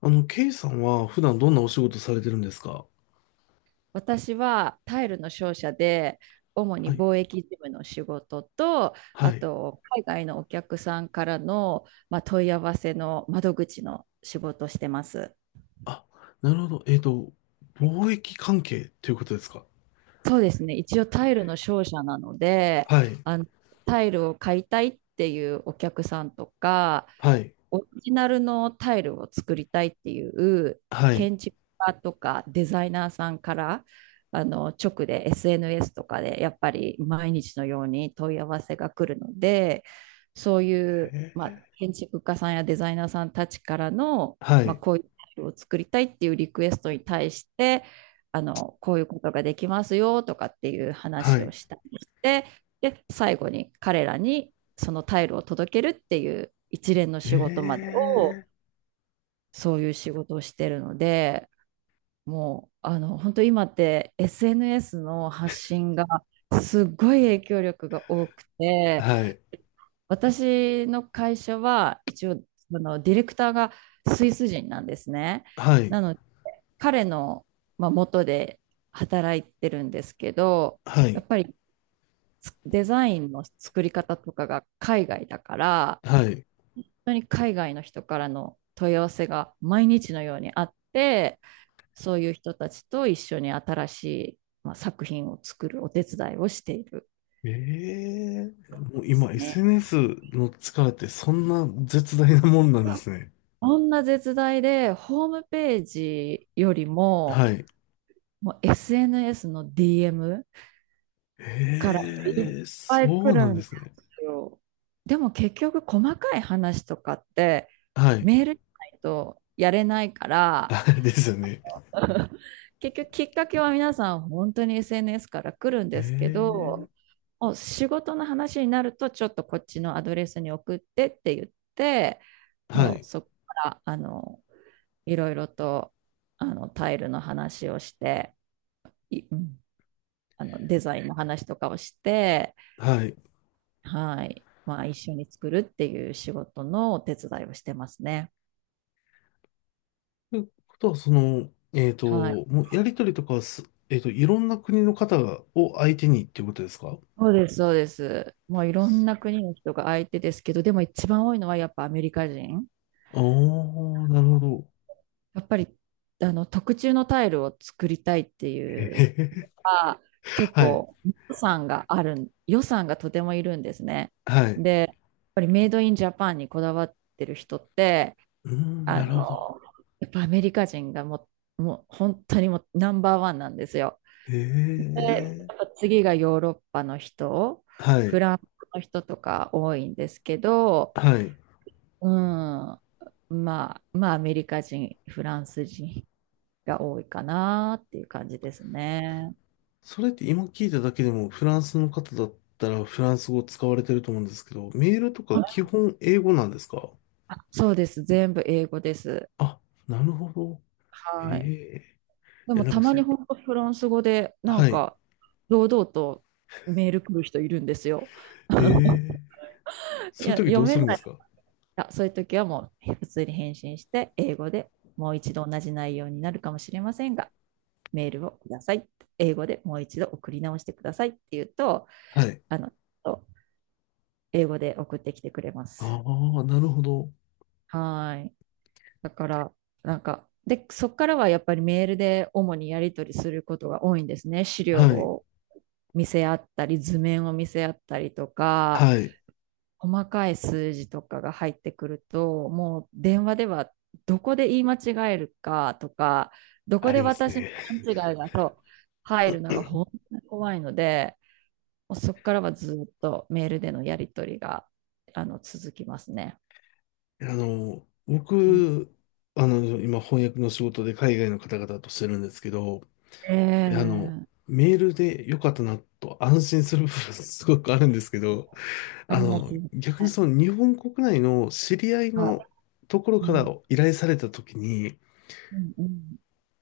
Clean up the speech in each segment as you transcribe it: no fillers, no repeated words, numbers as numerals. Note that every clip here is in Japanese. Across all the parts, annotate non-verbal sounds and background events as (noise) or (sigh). ケイさんは普段どんなお仕事されてるんですか？私はタイルの商社で主はにい。貿易事務の仕事と、あはい。と海外のお客さんからの、問い合わせの窓口の仕事をしてます。あ、なるほど。貿易関係ということですか？そうですね、一応タイルの商社なので、はい。あのタイルを買いたいっていうお客さんとか、はい。オリジナルのタイルを作りたいっていうはい。建築家とかデザイナーさんから直で SNS とかでやっぱり毎日のように問い合わせが来るので、そういう、へ建築家さんやデザイナーさんたちからの、ーはい。こういうタイルを作りたいっていうリクエストに対して、こういうことができますよとかっていうは話をい。したりして、で最後に彼らにそのタイルを届けるっていう一連のへ仕事までをえ。そういう仕事をしてるので、もう本当今って SNS の発信がすごい影響力が多くて、はい。私の会社は一応そのディレクターがスイス人なんですね。はい。なので彼の、元で働いてるんですけど、はやい。っぱりデザインの作り方とかが海外だから、はい。当に海外の人からの問い合わせが毎日のようにあって、そういう人たちと一緒に新しい、作品を作るお手伝いをしているええ。もうです今 ね。SNS の力ってそんな絶大なもんなんですね。こんな絶大で、ホームページよりも、はい。もう SNS の DM からいっええ、ぱいそ来うるなんんでですね。すよ。でも結局細かい話とかってはい。メールじゃないとやれないか (laughs) ら、あですよね。(laughs) 結局きっかけは皆さん本当に SNS から来るんえですけえ。ど、お仕事の話になるとちょっとこっちのアドレスに送ってって言って、はもうい。そこからいろいろとタイルの話をして、いうんデザインの話とかをして、はい。はい、まあ一緒に作るっていう仕事のお手伝いをしてますね。ということは、はい。もうやりとりとかはす、いろんな国の方がを相手にっていうことですか？そうです、そうです。もういろんな国の人が相手ですけど、でも一番多いのはやっぱアメリカ人。ああー、なるほど。やっぱり特注のタイルを作りたいってへいへうへ。か、結はい、構予算がとてもいるんですね。はい。で、やっぱりメイドインジャパンにこだわってる人って、うん、あなの、るほど。やっぱアメリカ人がもう本当にもうナンバーワンなんですよ。へで、やっぱえ。次がヨーロッパの人、はフい、ランスの人とか多いんですけど、はい。うん。アメリカ人、フランス人が多いかなっていう感じですね。それって今聞いただけでも、フランスの方だったらフランス語使われてると思うんですけど、メールとか基本英語なんですか？そうです。全部英語です。あ、なるほど。へはい。え。でいや、も、なんたかまそにう。本当フランス語で、はい。堂々とメール来る人いるんですよ。へ (laughs) え。いそういや、う時読どうめするんなでい。すか？あ、そういう時はもう、普通に返信して、英語でもう一度同じ内容になるかもしれませんが、メールをください。英語でもう一度送り直してくださいって言うと、はい。あの、英語で送ってきてくれまあす。あ、なるほど。はい。だから、で、そこからはやっぱりメールで主にやり取りすることが多いんですね。資料はい。を見せ合ったり、図面を見せ合ったりとか、はい。細かい数字とかが入ってくると、もう電話ではどこで言い間違えるかとか、どこあでります私のね。勘違いがそう入るのが本当に怖いので、もうそこからはずっとメールでのやり取りが続きますね。あの、うん、僕、あの、今翻訳の仕事で海外の方々としてるんですけど、えあの、え、メールで良かったなと安心する部分すごくあるんですけど、あありまの、すよね。逆にその日本国内の知り合いはのい。ところうからん。依頼された時に、うんうん。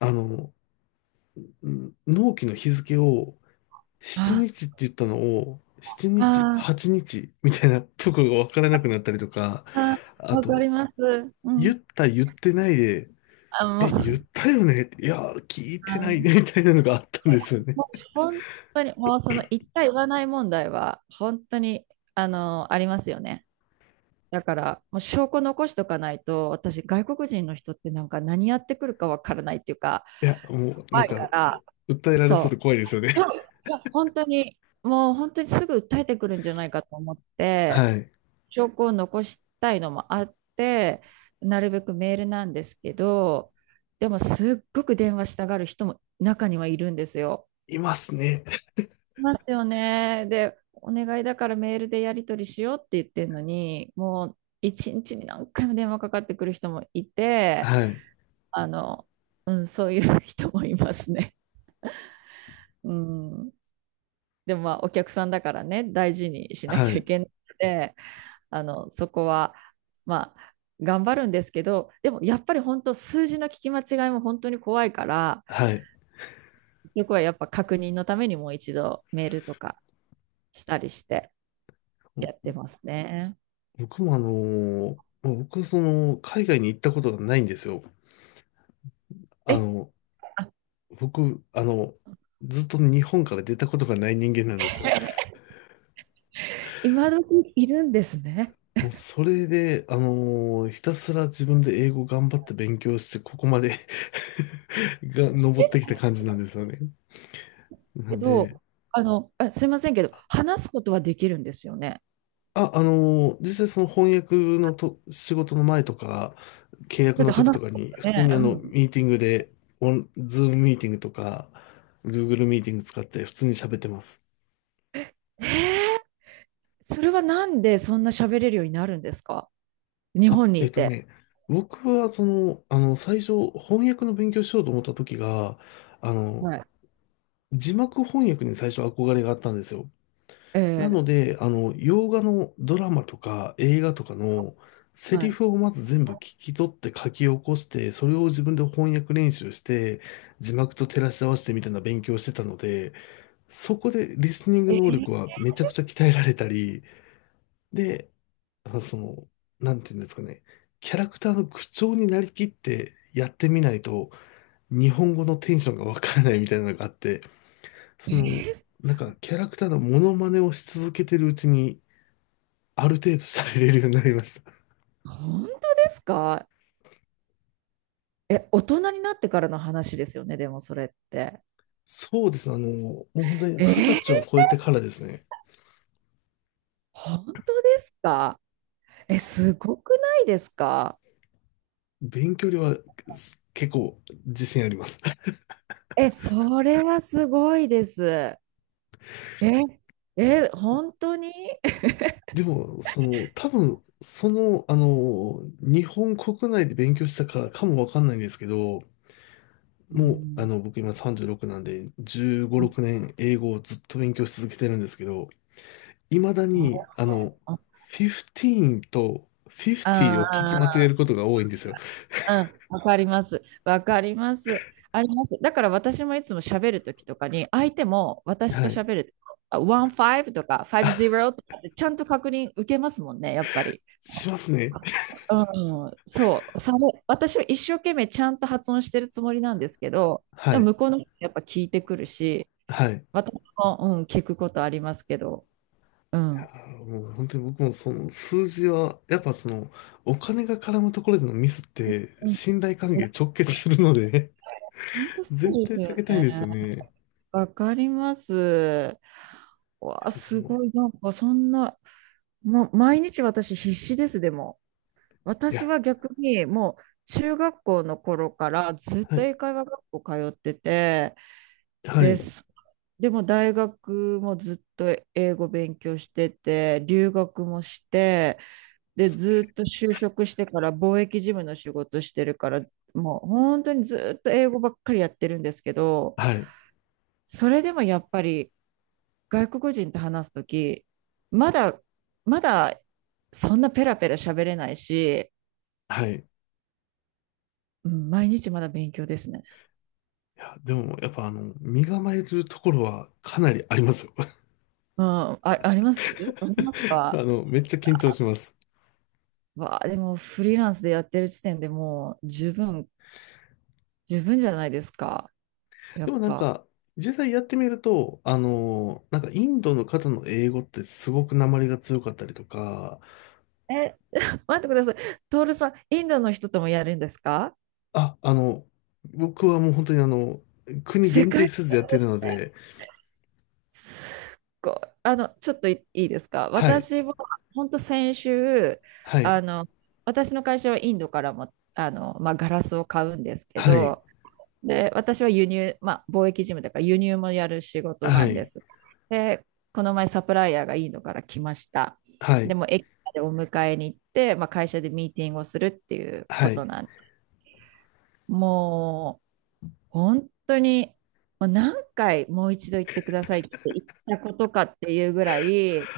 あの、納期の日付を7日あ、って言ったのを、7日、8あー、日みたいなところがわからなくなったりとか、あー、ああ、あわかと、ります。う言ん。った言ってないで、あ、もえ、言っう、たよねいや、聞いてあないの、ねみたいなのがあったんですよね。もう本当に、もうその言った言わない問題は、本当に、ありますよね。だから、もう証拠残しとかないと、私、外国人の人って何やってくるかわからないっていうか、いや、もう、な怖んいかか、ら、訴えられそうでそ怖いう。ですよね。そう。いや、本当に、もう本当にすぐ訴えてくるんじゃないかと思っ (laughs) て、はい。証拠を残したいのもあって、なるべくメールなんですけど、でもすっごく電話したがる人も中にはいるんですよ。いますね。いますよね。で、お願いだからメールでやり取りしようって言ってるのに、もう一日に何回も電話かかってくる人もいて、はい。あの、うん、そういう人もいますね。うん。でもまあお客さんだからね、大事にしなきゃはいい。けなくて、そこは、まあ、頑張るんですけど、でもやっぱり本当、数字の聞き間違いも本当に怖いから、はい。結局はやっぱ確認のためにもう一度メールとかしたりしてやってますね。僕も僕はその、海外に行ったことがないんですよ。あえ、の、あ、 僕、あの、ずっと日本から出たことがない人間なんですよ。(laughs) 今時いるんですね。もうそれで、あのーひたすら自分で英語頑張って勉強して、ここまで (laughs) が、登ってきた感じなんですよね。なけんで、ど、すいませんけど、話すことはできるんですよね。あ、あのー実際その翻訳のと仕事の前とか、契約だっての時話とすかこに、普と通ね。にあうの、ん、ミーティングで、オン、ズームミーティングとか、Google ミーティング使って普通に喋ってます。えそれはなんでそんな喋れるようになるんですか？日あ、本にえっいとて。ね、僕は最初、翻訳の勉強しようと思った時が、あの、はい。字幕翻訳に最初憧れがあったんですよ。えなのー、で、洋画のドラマとか映画とかのセはリい。フをまず全部聞き取って書き起こして、それを自分で翻訳練習して、字幕と照らし合わせてみたいな勉強をしてたので、そこでリスニング能力はめちゃくちゃ鍛えられたり、で、あその、なんていうんですかね、キャラクターの口調になりきってやってみないと、日本語のテンションがわからないみたいなのがあって、えその、ー、なんかキャラクターのモノマネをし続けてるうちに、ある程度されれるようになりました。本当ですか？え、大人になってからの話ですよね、でもそれって。そうですね。あの、もう本当にえ二十ー、歳は超えてからですね。本当ですか？え、すごくないですか？勉強量は結構自信あります。(laughs) え、それはすごいです。え、え、本当に。でも、多分、日本国内で勉強したからかもわかんないんですけど、うもう、あん。の、僕今36なんで、15、6年英語をずっと勉強し続けてるんですけど、未だあ、に、あの、15と50を聞き間違あ、あ。えることが多いんですよ。うん、わかります。わかります。あります。だから私もいつも喋るときとかに、相手も私はとい。喋ると、15とか50とかってちゃんと確認受けますもんね、やっぱり。しますね。うん、そう、それ、私は一生懸命ちゃんと発音してるつもりなんですけど、はでもい。向こうの人やっぱ聞いてくるし、はい。私も、うん、聞くことありますけど、うん。もう本当に僕もその数字は、やっぱその、お金が絡むところでのミスって、うん、信頼関係直結するので (laughs) 本当そ絶うで対す避よけたいんね。ですよね。いわかります。わや、あ、ですも、ごい、そんな、もう毎日私必死です、でも。い私や、は逆にもう中学校の頃からずっはとい、英会話学校通ってて、はで、い、でも大学もずっと英語勉強してて、留学もして、で、ずっと就職してから貿易事務の仕事してるから、もう本当にずっと英語ばっかりやってるんですけど、はい、それでもやっぱり外国人と話すとき、まだ、まだ、そんなペラペラ喋れないし、はい。いうん、毎日まだ勉強ですね。や、でも、やっぱあの、身構えるところはかなりありますよ。うん、あ、あります。あります (laughs) あか？の、めっちゃ緊張します。わあ、でもフリーランスでやってる時点でもう十分じゃないですか。やでっもなんぱ。か、実際やってみると、インドの方の英語ってすごく訛りが強かったりとか、え、待ってください。トールさん、インドの人ともやるんですか？あ、あの、僕はもう本当にあの、国世限定界せずやってるので、すっごい。ちょっといいいですか？はい、私は、本当先週、はあい、の、私の会社はインドからも、ガラスを買うんですけはい、ど、で、私は輸入、貿易事務だから輸入もやる仕事はなんでい、す。で、この前サプライヤーがインドから来ました。はでい、も、駅までお迎えに行って、まあ、会社でミーティングをするっていうはことい、なんも本当に、何回もう一度言ってくださいって言ったことかっていうぐらい、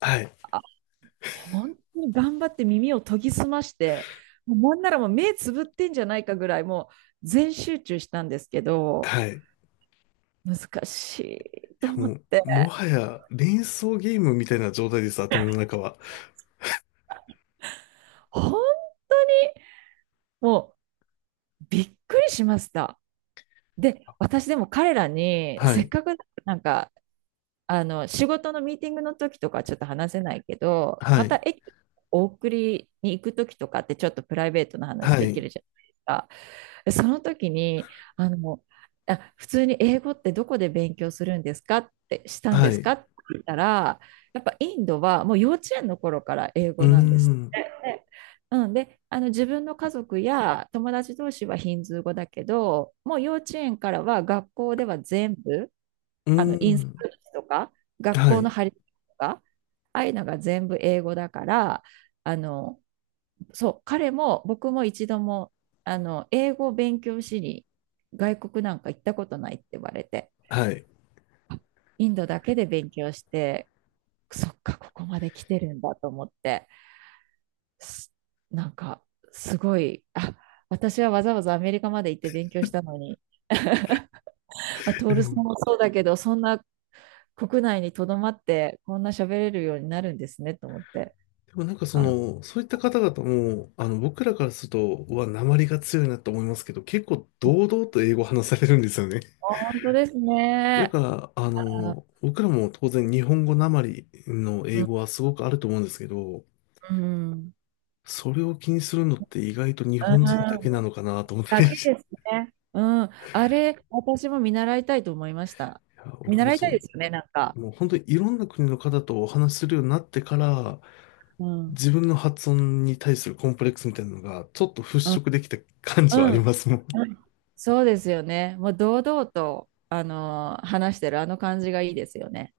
はい、あ、本当に頑張って耳を研ぎ澄まして、もうなんならもう目つぶってんじゃないかぐらい、もう全集中したんですけど、はい。難しいいとや思もっう、て、もはや連想ゲームみたいな状態です、頭の中は。本当にもうびっくりしました。で、私でも彼らに、はせっい、かくなんか仕事のミーティングの時とかはちょっと話せないけど、はまたい、駅、お送りに行く時とかってちょっとプライベートな話はできい、るじゃないですか。その時に、あの、普通に英語ってどこで勉強するんですかってしたんはでい、すうかって言ったら、やっぱインドはもう幼稚園の頃から英ー語なんですっん、て。うん、で、自分の家族や友達同士はヒンズー語だけど、もう幼稚園からは学校では全部うーインスん、タとか、学は校い、の張り紙とか、ああいうのが全部英語だから、あの、そう、彼も僕も一度も、英語を勉強しに外国なんか行ったことないって言われて、はい。インドだけで勉強して、そっか、ここまで来てるんだと思って、すなんか、すごい、あ、私はわざわざアメリカまで行って勉強したのに、あ、トえーでルさも、んもそうだけど、そんな国内にとどまって、こんな喋れるようになるんですねと思って。でもなんかそあ、の、そういった方々も、あの、僕らからすると、うわ、訛りが強いなと思いますけど、結構堂々と英語話されるんですよね。本当ですだね。から、ああ、の、僕らも当然日本語なまりのう英ん、語はすごくあると思うんですけど、うんうん。それを気にするのって意外と日本人だけなのかなと思っただり、(laughs) いけですね。うん、あれ、私も見習いたいと思いました。や、見僕も習いそたいの、ですよね、なんか。もう本当にいろんな国の方とお話しするようになってから、うん、自分の発音に対するコンプレックスみたいなのがちょっとうん、払拭できた感じはあうん、りますもん。うん、そうですよね。もう堂々と、話してるあの感じがいいですよね。